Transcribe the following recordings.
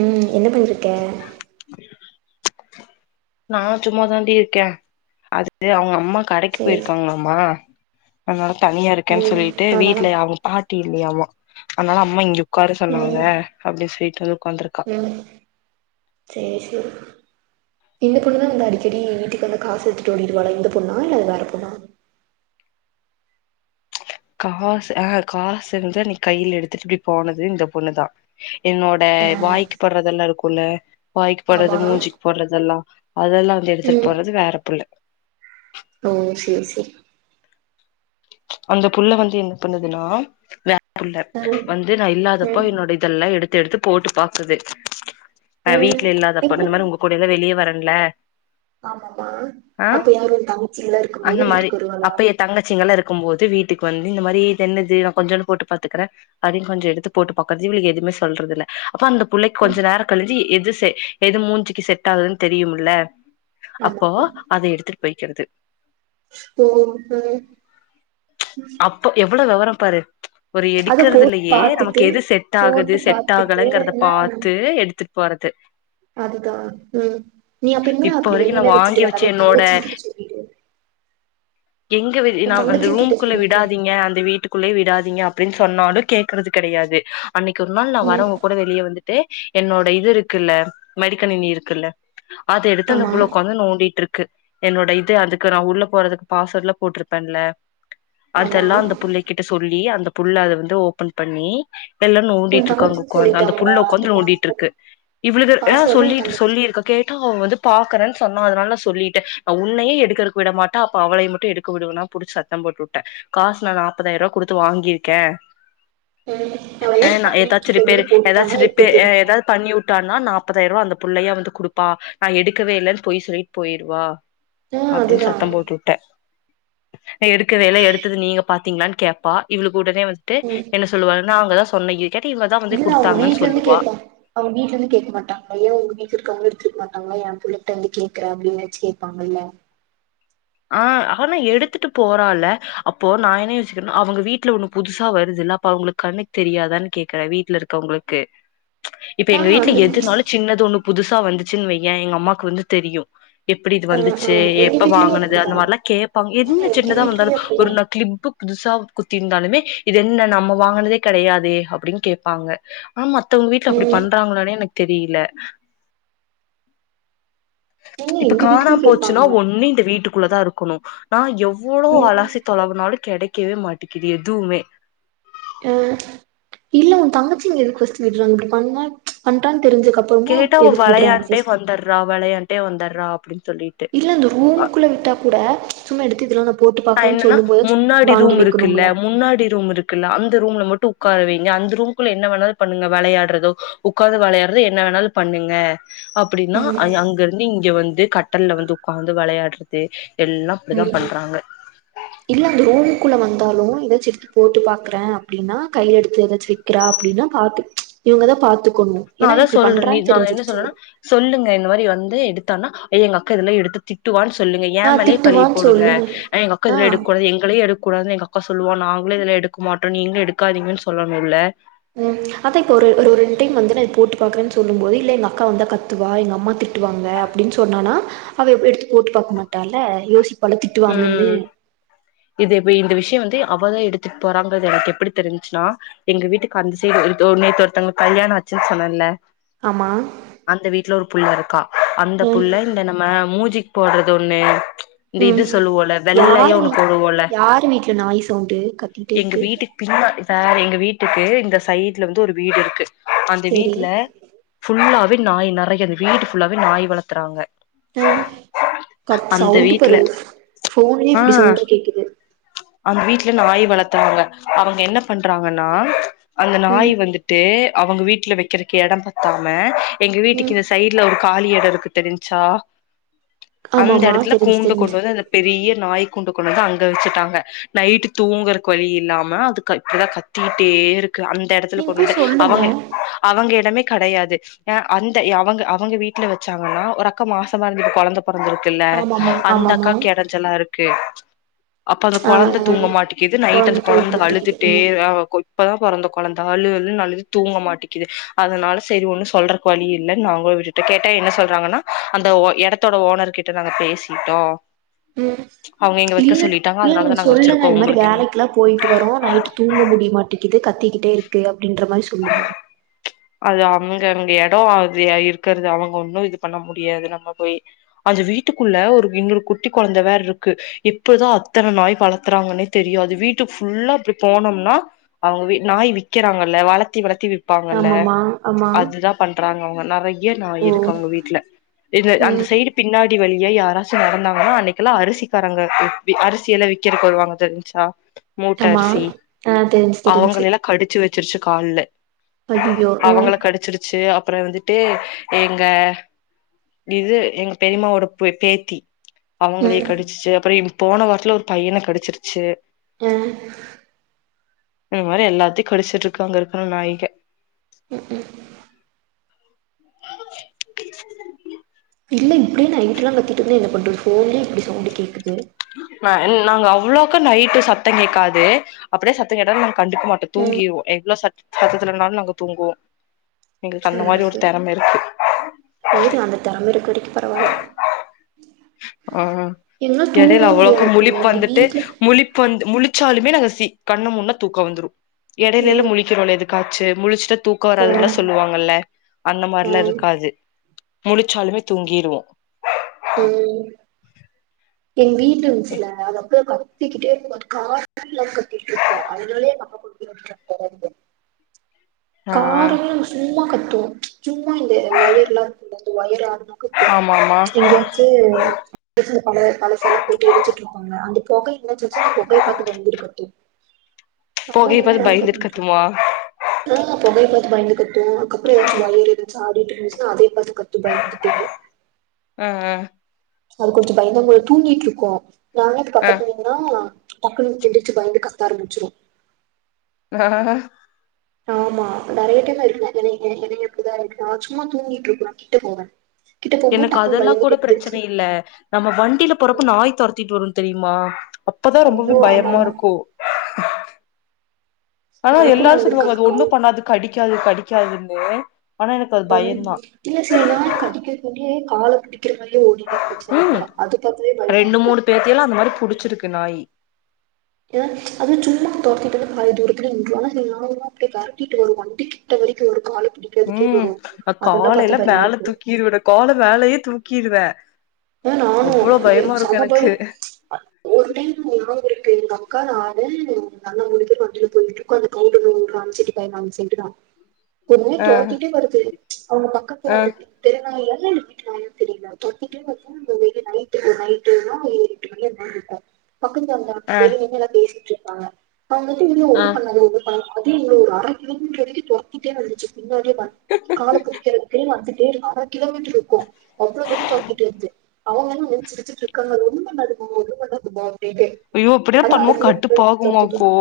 உம் என்ன பண்ணிக்கிட்டு இருக்க நான் சும்மா தாண்டி இருக்கேன் அது அவங்க அம்மா கடக்கி சேரி போயிருக்காங்ளாமா அதுனால தனியா இருக்கேன் ம் சொல்லிட்டு நானா வீட்ல அவுங்க பாட் டி இல்லயாமா அனால அம்மா இங்க உக்கார சொன்னாங்க ம் அப்டி சொல் ம் சேர் சரி இந்த பொண்ணு தா வந்து அடிக்கடி வீட்டுக்கு வந்து காசு எடுத்துட்டு ஓடிடுவாளா இந்த பொண்ணா இல்ல வேற பொண்ணா காசு ஆஹ காசு வந்து அன்னைக் கையில எடுத்துட்டு இப்டி போனது இந்த பொண்ணுதா என்னோட ஆ வாய்க்கு பட்றதெல்லா இருக்குல்ல வாய்க்கு ஆமா போட்றது மூஞ்சிக்கு போட்றதெல்லா அதெல்லா வந்து எடுத்துட்டு ம் போறது வேற புள்ள ஓ சேரி செரி அந்த புள்ள வந்து என்ன பண்ணுதுனா வே புள்ள ஆ வந்து நா இல்லாதப்போ ம் என்னோட இதெல்லா எடு த்து எடுத்து போட்டு பாக்குது ஆ நா வீட்ல இல்லாதப்ப இந்த மாரி உங்க கூடல்லா வெளிய வர ல்ல ஆமாம்மா அப்ப யாரு உ தங்கச்சியல்லா இருக்கும் அந்த போது மாரி வீட்டுக்கு வருவாளா அப்ப எ தங்கச்சிங்கல்லா இருக்கும் போது வீட்டுக்கு வந்து இந்த மாரி இதென்னது நா கொஞ்சொனுபோட்டு பாத்துக்குறே அப்டின் கொஞ்சொ எடுத்து போட்டு பாக்குறது இவளுக எதுமே சொல்றதில்ல அப்பொ அந்த புள்ளைக் கொஞ்ச ம் நேர கழிச்சு எது செ எது மூஞ்சுக்கு செட் ஆகுதுன் தெரியுமுல்ல ஆமா அப்போ அத எடுத்துட்டு பொய்க்கிறது ஓ ஓ அப்ப எவ்ளொ வெவரொ பாரு ஒரு அத போட்டு எடுக்கற்துலயே பாத்துட்டு நமக்கு எது செட் ஆகுது போட்டு செட் பாத்துட்டு ஆகலங்குறத ஆ பாத்து எடுத்து போறது அதுதா ம் நீ அப்ப இனிமேல் இப்ப அப்டி வரைக்கு நா வெளியில வச்சுட்டு வாங்கி வச்சு வராத என்னோட தங்கச்சிங் கிட்ட சொல்லிடு எங்க வெளி உ நா த அந்த ரூம்குள்ள விடாதீங்க அந்த வீட்டுக்குள்ளை விடாதீங்க அப் ப்பிடின்னு சொன்னாலு கேக்குறது கெடையாது அன்னிக்கு ஒரு நாள் நா ம் வரவங்க கூட வெளியே வந்துட் ட்டு என்னோட இது இருக்குல்ல மடிக்கணினி இருக்குல்ல அது எடுத்து அந்த ஆமா புள்ள உக்காந்து நோண்டிட்டு இருக் க்கு என்னோட இது அதுக்கு நா உள்ள போறதுக்கு பாஸ்வேர்ட்ல போட்டிருப்பேன்ல ஆமா அதெல்லா அந்த புள்ளைக் கிட்ட சொல்லி அந்த புள்ள அத வந்து ஓபன் பண்ணி எல்லா உன் நோண்டிட்டு இருக்கங்க தங்கச்சிக்கு கொழந்த அந்த சொல்லிட்டாங்களா புள்ள அந்த உக்காந்து பாஸ்வேர்ட் நோண்டிட்டுருக்கு இவ்லுக பாஸ்வேர்டு உன் சொல்லிட்டு தங்கச்சி சொல்லிருக்க கேட்டா அவ வந்து பா க்கரன் சொன்னா அதனால சொல்லிட்டே உன்னையே எடுக்ககுறத விட மாட்ட அப்ப அவளை மட்டு எடுக்க விடுவேனா புடிச்ச ட்டம் போட்டு விட்டே காசு நா நாற்பதாயிரம் ரூவா குடுத்து வாங்கிருக்கே ம் அவ ஆ நா பண்ணி ஏதாச்சு கீழ கீழ ரிப்பேர் போட்டானா ஏதாச்சு எப்டி ரிப்பேர் ஏ தெரியு ஏதாவது பண்ணி விட்டான் இன்னா நா நாப்பதாயிரம் ரூபா அந்த பிள்ளையா ப்பதாயருவா அந்த புள்ளையா வந்து குடுப்பா நா எடுக்கவே இல்லன்னு பொய் சொல்லிட் போயிருவா ஆ அப்பிடின் அதுதா சத்தம் போட்டுவிட்டே எடுக்கவே இல்ல எடுத்தது நீங்க பாத்தீங்களான்னு கேப்பா இவளுக் உடனே வந்ட்டு ம் என்ன சொல்லுவாங்கன்னா அவங்கதா சொன்னகி இல்ல அவுங்க வீட்ல இருந்து கேப்பா அவுங் வீட்ல இருந்து கேக்க மாட்டா ஏ உங்க வீட்டு இருக்கவங்க இரு த்து பாத்தாங்கனா ஏன் புள்ளட்ட வந்து கேக்குற அப்பிடின்னு வச்சு கேபாங்கல்ல ஆ ஆனா எடுத்துட்டு போறால அப்போ நா என்ன யோசிக்கிறேன்னா அவங்க வீட்டுல ஒண்ணு புதுசா வருது இல்ல அப்ப அவங்களுக்கு கண்ணுக்கு தெரியாதான் கேக்குறே வீட்டுல இருக்கவங்களுக்கு இப்ப எங்க ஆ வீட்டுல அந்த எதுனாலு சின்னது ஒண்ணு புதுசா வந்துச்சின்னு வையே எங்க அம்மாக்கு வந்து தெரியு எப்பிடி இது ஆ வந்துச்சி ஆ எங்க எப்ப வீட்லயு வாங்கன த அப்டிதா அந்த மாரிலா கேப் ப்பாங் என்ன ஆ எங்க சின்னதா வந்தாலு வீட்லயு அப்டிதா ஒரு நா கிளிப்புக் புதுசா குத்திருந்தாலுமே இது என்ன நம்ம வாங்கனதே கெடையாதே அப்பிடின் கேப்பாங்க ஆமா த்தவங்க வீட்ல அப்பிடி ம் பண்றாங்களானே எனக் தெரியல இல்ல இப்ப எங்க வீட்லயு காணாம போச்சுன்னா கேப்பாங்க ஒண்ணு இந்த வீட்டுக் குள்ள தா இருக்கணு நா எவ் வ்ளோ அலாசி தொலாவுனாலு கெடைக் க்கவே மாட்டிக்கிது எதுவுமே ம் இல்ல உன் தங்கச்சிங்க எதுக்கு ஃபஸ்ட்டு விட்றாங்க இப்டி பண்ணா பண்டா கேட்டா அவ வளையான்ட்டே வந்தர்றா வளையான் ட்டே வந்தர்றா அப்டின் இல்ல அந்த ரூம்க்குள்ள விட்டா கூட சும்மா எடுத்து இதுலா நா போட்டு ஆ பாக்குறேன்னு என்னன்னா சொல்லும் போது முன்னாடி வாங்கி ரூம் இருக்குல்ல வைக்கணும்ல முன்னாடி ரூம் இருக்குல்ல அந் த ரூம்ல மட்டு உக்கார வைங்க அந்த ரூம்குள்ள என்ன வேணாலு பண்ணுங்க வளையாட்றதோ உக்காந்து வளையாட்றதோ என்ன வேணாலு பண்ணுங்க அப்டின்னா ம் அய் அங்கருந்து இங் க வந்து கட்டல்ல வந்து உக்காந்து வளையாட்றது எல்லா அப்டிதா பண்றாங்க இல்லந்த ரூம் குள்ள வந்தாலு எதாச்சு எடுத்து போட்டு பாக்குறே அப்டின்னா கைல எடுத்து எதாச்சு வக்கிறா அப்டின்னா பாத்து இவுங்கதா பாத்து நா அதா சொல்றே நீ நா என்ன சொன்னனா சொல்லுங்க இந்த மாரி வந்து எடுத்தான்னா ஐயோ எங்க அக்கா இதெல்லா எடுத்தா திட்டுவான் சொல்லுங்க ஏ ஆ மேலயே பழிய திட்டுவான்னு போடுங்க சொல்லுங்க எங்க அக்கா இதுலா ஆ எடுக்கூடாது எங்களயே எடுக்கூடாது எங்கக்கா சொல்லுவா நாங்களு இதுலா எடுக்க மாட்டோ நீங்களு எடுக்காதீங்கன் சொல்லனூல்ல ம் அதா இப்ப ஒரு ஒரு ரெண்டு டைம் வந்தனொ இத போட்டு பாக்குறேன் சொல்லும் போது இல்ல எங்க அக்கா வந்தா கத்துவா எங்க அம்மா திட்டுவாங்க அப்புடின் சொன்னானா அவ எப்டி எடுத்து போட்டு பாக்க மாட்டால்ல யோசிப் ம் இது ப இந்த விஷ்ய வந்து அவதா எடுத்துட் போறாங்றது எனக்கு எப்புடி தெருஞ்ச்சுனா எங்க வீட்டுக்கு அந்த சைடு ஒருத்தவ் நேத்து ஒருத்தங்ளுக் கல்யாண ஆச்சுன் சொன்னன்ல ஆமா புள்ள இருக்கா அந்த ம் புள்ள இந்த நம்ம மூஜி போட்றதொன்னு இந்த ம் இது சொல்லுவோல்ல வெள்ளையா யாரு ஒன்னு வீட் போடுவோல்ல யாரு வீட்ல நாய் சவுண்டு கத்திட்டே எங்க இருக்கு வீட்டுக் பின்னா இப்ப எங்க வீட்டுக்கு இந்த சைட்ல வந்து ஒரு வீடு இருக்கு அந்த சேரி வீட்ல ஃபுல்லாவே நாய் நறைய அந்த வீட்டு ஃபுல்லாவே நாய் வளத்துறாங்க அ அப் சவுண்டு வீட்ல பாரு போன்லயே ஆ இப்டி சவுண்டா கேக்குது அந்த வீட்ல நாய் வளத்துறாங்க அவுங்க என்ன பண்றாங்கன்னா அந்த நாய் ம் வந்துட்டு அவுங்க வீட்ல வைக்கிறக்கு எடம் பத்தாம எங்க வீட்டிக்கு ம் இந்த சைட்ல ஒரு காலி எடம் இருக்கு தெரிஞ்சா அந்த ஆமாமா எடத்துல தெரிஞ்சு கூண்டு கொண்டு தெரிஞ்சு வந்து அந்த பெரிய நாய் குண்டு கொண்டு அங்க வச்சுட்டாங்க நைட்டு தூங்குகறக் வழி இல்லாம அது இப்ப தான் கத்திட்டே இருக்கு அந்த எடத்துல நீங்க கொண்டு போய் வந்து சொல்லுங்க அவங்க அவங்க எடமே கடையாது அந்த அவங்க அவங்க வீட்ல வச்சாங்கன்னா ஒரு அக்கா மாசமா இருந்து கொழந்தை பொறந்திருக்குல்ல ஆமாமா அந்த ஆமாமா அக்கா நல்லாருக்கு அப்ப அந்த ஆ கொழந்தை ஆ தூங்க மாட்டேங்கிது நைட் அந்த கொழந்த தூங்க கொழந்தை மாட்டிக்குது அழுதுட்டே ம் ஹ இப்பதா பொறந்த கொழந்த அழு அழு அழுது தூங்க மாட்டிங்கிது அதுனால சரி ஒண்ணு சொல்றக்கு வழி இல்லன் நாங்களும் விட்டுட்டோ கேட்டா என்ன சொல்றாங்கன்னா அந்த எடத்தோட ஓனர் கிட்ட நாங்க பேசிட்டோம் ம் இல்ல இல்ல நீங்க அதனாலதா நாங்க சொல்லுங்க வச்சிருக்கோ இந்த மாரி உங்களுக்கு என்ன வேலைகுல்லாம் போயிட்டு வரோம் நைட்டு தூங்க முடிய மாட்டிக்கிது கத்தி கிட்டே இருக்கு அப்பிடின்ற மாரி சொல்லுங்க அது அங்க அங்க எடம் இது இருக்கறது அவுங்க ஒன்னு இது பண்ண முடியாது நம்ம போய் அது வீட்டுக்குள்ள ஒரு இன்னொரு குட்டி கொழந்தை வேற இருக்கு எப்புடிதான் அத்தனை நாய் வளத்துறாங்கன்னே தெரியாது வீட்டுக் ஃபுல்லா அப்டி போனோம்னா அவுங்க நாய் விக்கிறாங்கல்ல வளத்தி வளத்தி விப் பாங்கல்ல ஆமாமா ஆமா அதுதான் பண்றாங்க அவுங்க நெறைய நாய் ஓ இருக்க அவுங்க வீட்ல இந்த அந்த ம் சைய்டு பின்னாடி வழி ஏ யாராச்சு நடந்தாங்கன்னா அன்னைக்குல்லா அரிசிக்காரங்க அரிசி எல்லா விக்கறக்கு வருவாங்க தெரிஞச்சா ஆமா ஆ தெரிஞ்சு தெரிஞ்சு சிருச்சு கால்ல ஐய் அவுங்கள கடிச்சிருச்சு அப்புற வந்துட்டு எங்க இது எங்க பெரியமாவோட பே பேத்தி அவுங்களயு ம் கடிச்சிச்சு அப்புற போன வாரத்துல ஒரு பையன கடிச்சிருச்சு ஆ இந்த மாரி எல்லாத்தையு கடிச்சுட்டு இருக்கு அங்க இருக்கிற நாயிக ம் ம் [unintelligible] இல்ல இப்டியே நைட்டுலா கத்திட் இருந்தா என்ன பண்ணறது ஃபோன் இப்டி சவுண்டு கேக்குது வா என் நாங்க அவ்ளோக்கு நைட்டு சத்தோ கேக்காது அப்பிடியே சத்தோ கேட்ட நா கண்டுக்க மாட்டோ ம் தூங்கிருவோ எவ்ளோ சத் சத்தத்துலனாலு நாங்க தூங்குவோ எங்களுக்கு அந்த சேரி மாரி ஒரு சேரி தெறம இருக்கு சேரி அந்த திறம இருக்கு வரிக்கு பரவாயில்ல ஆ எடையில அவ்ளோக்கு முடியாதாக்கு முழிப்பு எங்க வந்துட்டு வீட்ல முழிப்பு வந்து முழிச்சாலு இன்னமே சி கண்ண மூன்னா தூக்கா வந்துரு எடையிலல்ல ம் முழிக்கிறோல்ல எதுக்காச்சு முழிச்சிட்டா ஆ தூக்கவராதுல்லா சொல்லுவாங்கல்ல அந்த மாரிலா ஆ இருக்காது முழிச்சாலுமே தூங்கிருவோ ம் எங்க வீடு இருந்ச்சுல அதப்பேக்கா த்திக்கிட்டே இருக்குவா [unintelligible] கத்திட்டு இருக்கும் அதனாலே எங்க அப்பா கொடுக்க [unintelligible] ஆ காரா சும்மா கத் டு சும்மா இந்த ஒயர்லா இருக்குல்ல அந்த ஒயர் அது கத்தும் ஆமாமா எங்கயாச்சி பழசல்லா போட்டு இடிச்சுட்டுருப்பாங்க அந்த புக என்னச்சச்சு அந்த புகையி காத்துக்கு வந்துருக்கு அப்பிடின்னனு புகைய சம்மதமே பாத்து இல்லாம பயந்துட்டு கத்திட்டு இருக்கோ கத்துமா ஆ புகைப்பத் பயந்து கத்து அதுக்கப்புறோ ஏதாச்சு வயர் ஏதாச்சு ஆறிட்டு இருந்துச்சுன்னா அதே பாத்து கத்து பயந்துட்டு ம் ம் அது கொஞ்சோ பயந்தாங்கோலி தூங்கிட்டுருக்கு நானேட்டு ஆ பக்கத்து வீடுனா டக்குனு எழுந்துருச்சி பயந்து கத்தாரம்பிச்சிரு ஆஹ் ஆமா நெறைய டைம்லா இருக்க என் எ எ ஏனா எப்படிதா இருக்க சும்மா தூங்கிட்டு இருக்கு நா கிட்ட போவே கிட்ட போம்போது எனக்கு டக்குனு அதெல்லா கூட பயந்துட்டு பிரச்சன எந்திரிச்சு இல்ல நம்ம வண்டியில உம், போறப்ப நாய் தொரத்திட்டு வரு தெரியுமா அப்பதா ரொம்பவே ஐயோ ஆமா பயமா ஆமா இருக்கு ஆனா எனக்கு எல்லாரு நடந்திருக்கு சொல்லுவாங்க அந்த அது ஒண்ணு கால் பண்ணாதுக்கு கடிக் க்காது கடிக்காதுன்னு ஆனா எனக்கு அது உம் பயந்தா இல்ல சில நாள் கடிக்கிறது கே காலக் கட்டி உம் பயமா ரெண்டு இருக்கு மூனு பேத்தியல்லா அந்த மாரி புடிச்சிருக்கு நாய் ஏன்னா அது சும்மா தொரத்திட்டு பாதி தூரத்துலய ந ஆனா நா அப்டியே விரட்டிட்டு வரு வண்டி கிட்ட வரைக்கு ஒரு கால மட் உம் அந்த காலேல பயமா மேல இருக்கு தூக்கிடு விட கால மேலையே தூக் கிடுவ நானு செம பயம் ம்ச் [unintelligible] எங்க அக்கா நானு நல்லா மூனு பேர் வண்டில போயிட்டு இருக்கோ அந்த கவுண்ட அனுச்சிட்டு பன் சைடு தா என்னயே ஆ தொரத்திட்டே வருது அவுங்க பக்கத்து ஆ வந்து தெருநாயா நா தெரியல தொரத்திகிட்டே இரு ங்க வெ நைட்டுக்கு நைட்டுனா எட்டு மணிட்ட பக்கத்துகாரதா ஆ வெளிய என்னெல்லா பேசிட்டு வாங்க அவுங்க இ ஆ ஒன்னு பண்ணாது ஒன்னு பண்ண அது எங்கள ஒரு அர கிலோமீட்டர் வரைக்கு தொரத்திட்டே வந்துச்சு பின்னாடியே பாத் கால கடிக்கிறதுக்கு வந்து தேடி வர கிலோமீட்டர் இருக்கு அவ்ளோ தூர தொறத்திகிட்டு இருந்துச்சு அவுங்கென்ன நின்னு சிரிச்சிட்டு இருக்காங்க ரொம்ப கடுப்பாகு என்ன பண்றது ஐயோ இப்டியே பண்ணுவோ தொரத்திட்டு கட்டுப்பாகுமாக்கோ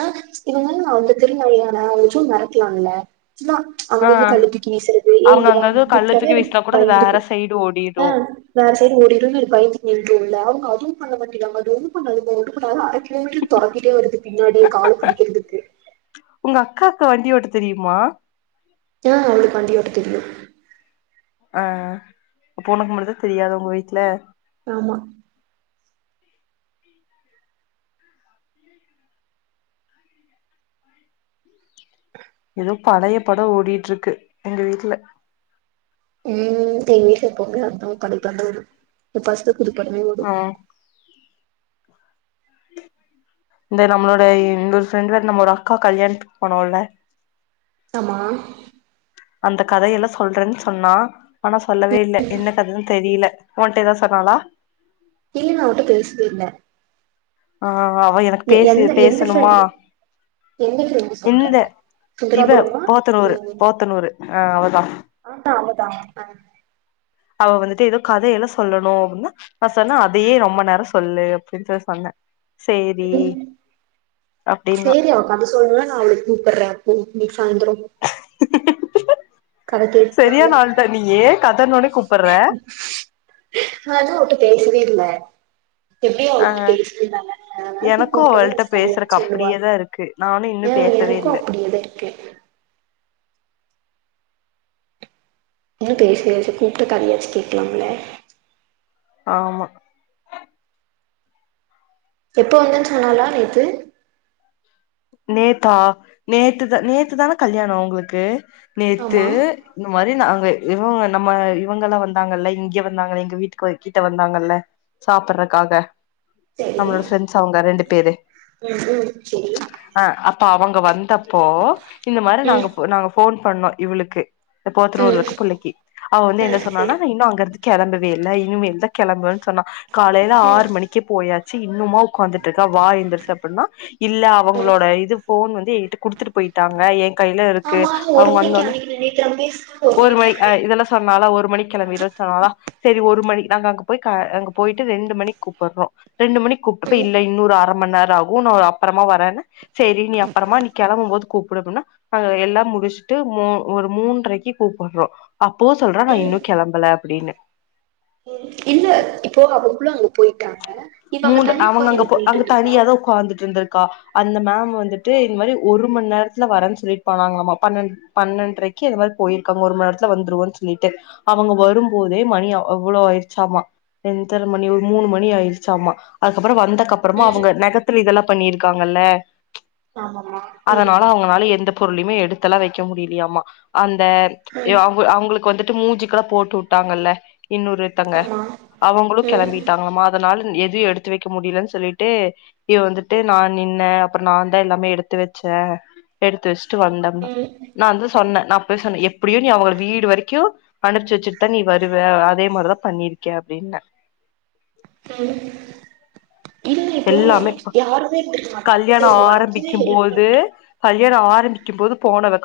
ஆ இவுங்க அவுங்க தெரு நாயா நா அவ்சும் மறக்கலாம்ல சுமா அவள ஆ மேல கல்ல கல்ல தூக்கி வீசுறது ஏ அவங்க இங்கதா அங்க எது கல்ல கூப்ட்டாவே தூக்கி அது வீசுனா கூட வேற பயந்துக்கு சைடு ஆ ஓடிரு வேற சைடு ஓடிருன்னு பயந்து நிக்குல அவுங்க அது [unintelligible] நேற்று தொறத்திகிட்டே வருது பின்னாடியே கால பிடிக்குறதுக்கு உங்க அக்காக்கு வண்டி ஓட்ட தெரியுமா ஆ அவளுக்கு வண்டி ஓட்ட தெரியு ஆ போனக்கும்பதுதா தெரியாது உங்க வீட்ல ஆமா ஏதோ பழய படோ ஓடிட்டு இருக்கு எங்க வீட்ல உம் டிவி எப்போமே அம் படிக்கரும் எப்ப ப்பஸ்ட் புதுப்படமே ஓடும் ம் இந்த நம்மளோட இன்னொரு ஃபிரண்டு வேற நம்ம ஒரு அக்கா கல்யாணத்துக்கு போனோம் இல்ல ஆமா அந்த கதையெல்லாம் சொல்றன்னு சொன்னா ஆனா சொல்லவே இல்ல என்ன கதன்னு தெரியல ஓன்ட்ட எதா சொன்னாளா இல்ல நா அவள்ட்ட பேசவே இல்ல ஆ அவ எனக்கு எ பேசு எந்த எந்த பேசணுமா ஃப்ரெண்டு எந்த ஃப்ரெண்டு சொல்ற இந்த இவ சுந்தராபுரமா போத்தனூரு ம் போத்தநூறு ஆ அவதான் ன்னா அவதா ஆ அவ வந்துட்டு எதோ கதையெல்லாம் சொல்லணும் அப்டினா நா சொன்ன அதையே ரொம்ப நேரம் சொல்லு அப்டின்ட்டு சொன்ன சேரி அப்டின்னா சரி அவ கத சொல்லணுன்னா நா அவளுக்கு கூப்படறே அப்போ சாந்தறோ சரியான ஆள் தா நீயி கத இன்னோனே கூப்பற நாதா ஒன்ட்ட கேக்கவே இல்ல எப்படியோ ஆ அவட்டு பேசிருந்தால அதால சரி எனக்கு கூப்பித வச்சலான்னு அவள்ட்ட எப்டி அவளுக்கு தெரியும் சொல்லாம நா நெனச்சி கூப்ட்டன் கதைய பேசுறக்கு சொல்லுவா அப்டியேதா இருக்கு நானு இன்னு அப்டின் ஏ பேசவே எனக்கும் இல்ல அப்டியேதா இருக்கு ஏன் பேசவே இல்ல சரி கூப்ட்டுருக்கா நீயாச்சும் கேக்கலாம் இல்ல ஆமா எப்ப வந்தன் சொன்னாளா நேத்து நேத்தா நேத்துதான் நேத்து தானா கல்யாணம் அவுங்களுக்கு நேத்து ஆமா இது மாரி நா அங்க இவுங்க நம்ம இவுங்கல்லாம் வந்தாங்கல்ல இங்கே வந்தாங்கலே எங்க வீட்டுக்கு கிட்ட வந்தாங்கல்ல சாப்றக்காக சரி நம்மளோட ஃப்ரண்டஸ் அவு ங்க ரெண்டு பேரு ம் ம் சரி ஆ அப் ப அவுங்க வந்தப் போ இந்த மாரி நாங்க ம் நாங்க ஃபோன் பண்ணோம் இவளுக்கு த போத்தனூருல ம் இருக்க புள்ளைக்கு அவ வந்து ஆ என்ன சொன்னானா சரி இன்னும் அங்கறது கெளம்பவே இல்ல இனிமேல்தா கெளம்ப சொன்ன காலையில ம் ஆறு மணிக்கு போயா இன்னுமா உட்காந்துட்டு இருக்க வா எந்துருச்சு அப்டின்னா இல்ல ம் அவுங்களோட இது போன் வந்து குடுத்துட்டு போயிட்டாங்க ஏ கையில இருக்கு ஆமா ஒரு அவுங்க மணிக்கு வந்தோன அன்னைக்கு நேத்து நம்ம பேசுனது ஒரு மணிக்கு மணி அ ஆனது இதெல்லா சொன்னிலா ஒரு மணி கிளம்பிடுவே சொன்னாலா சேரி ஒரு மணி நாங்க அங்க போய் க அங்க போயிட்டு ரெண்டு மணிக்கு கூப்பறோ ரெண்டு மணிக்கு கூப்டப்ப ம் இல்ல இன்னொரு அரை மணிநேர ரெகு நா ஒரு ஆப் அப்புறமா வரேன்னு சேரி நீ அப்புறமா நீ கிளம்பு போது கூப் பிடதுன்னா நாங்க எல்லா முடிச்சுட்டு மூ ஒரு மூன்றரைக்கு கூப்பிடுறோ அப்போ சொல்றே நா ம் இன்னு கிளம்பல அப்படின்னு ம் இல்ல இப்போ அவங்களும் அங்க போயிட்டாங்க இவ அங்க மூன்று தனியா அவுங்க உக்காந்து அங்க என்ன ப பண்ணிட்டு அங்க இருந்திருப்பா தனிய தா உட்காந்துட்டு இருந்திருக் கா அந்த மேம் வந்துட்டு இந் மாரி ஒரு மணி நேரத்துல வரேன்னு சொல்லிட்டு போனாங்களாமா பன்னெ பன்னென்றரைக்கு அது மாரி போயிருக்காங்க ஒரு மணி நேரத்துல வந்துருவன்னு சொல்லிட்டு அவுங்க ம் வரும்போதே மணியா அவ்வளோ ஆயிடுச்சாமா எத்தன மணி ஒரு மூணு மணி மணி ஆயிடுச்சமா அதுக்கப்புறம் வந்த கப்புறமா ம் அவுங்க நகத்தில இதெல்லா பண்ணிருக்காங்கல்ல ஆமாமா ம் அதனால அவுங்கனால எந்த பொருளுமே எடுத்தலா வைக்க முடியலையாமா அந் த ய ம் அங்க அவுங்களுக்கு வந்துட் டு மூஞ்ச்சிக்கெல்லா போட்டு விட்டாங்கல்ல இன்னொருத்தங்க ஆமா அவுங்களு ம் கிளம்பிட்டாங்களமா [unintelligible] எது எடுத்து வைக்க முடியலு சொல்லிட்டு இவ வந்துட்டு நா நின்ன அப்புறோ நா தா எல்லாமே எடுத்து வச்சே எடுத்து வச்சு சு வந்தேன்னா ம் நா வந்து சொன்னே நா அதா சொன்ன எப்படியு நீ அவுங்க வீடு வரைக்கு அனுபுச்சி வச்சுட்டு தா நீ வருவ அதே மாரிதா பண்ணிருக்க அப்படின்னே ம் இல்ல இப்போ எல்லாமே யாருமே இருந்து மாட்டாங்க சோ கல்யாணோ ஒர்த்தரமே ஆரம்பிக்கும் ஹெப் போது பண்ற கல்யாணோ ஆரம்பிக்கும் போது போனவ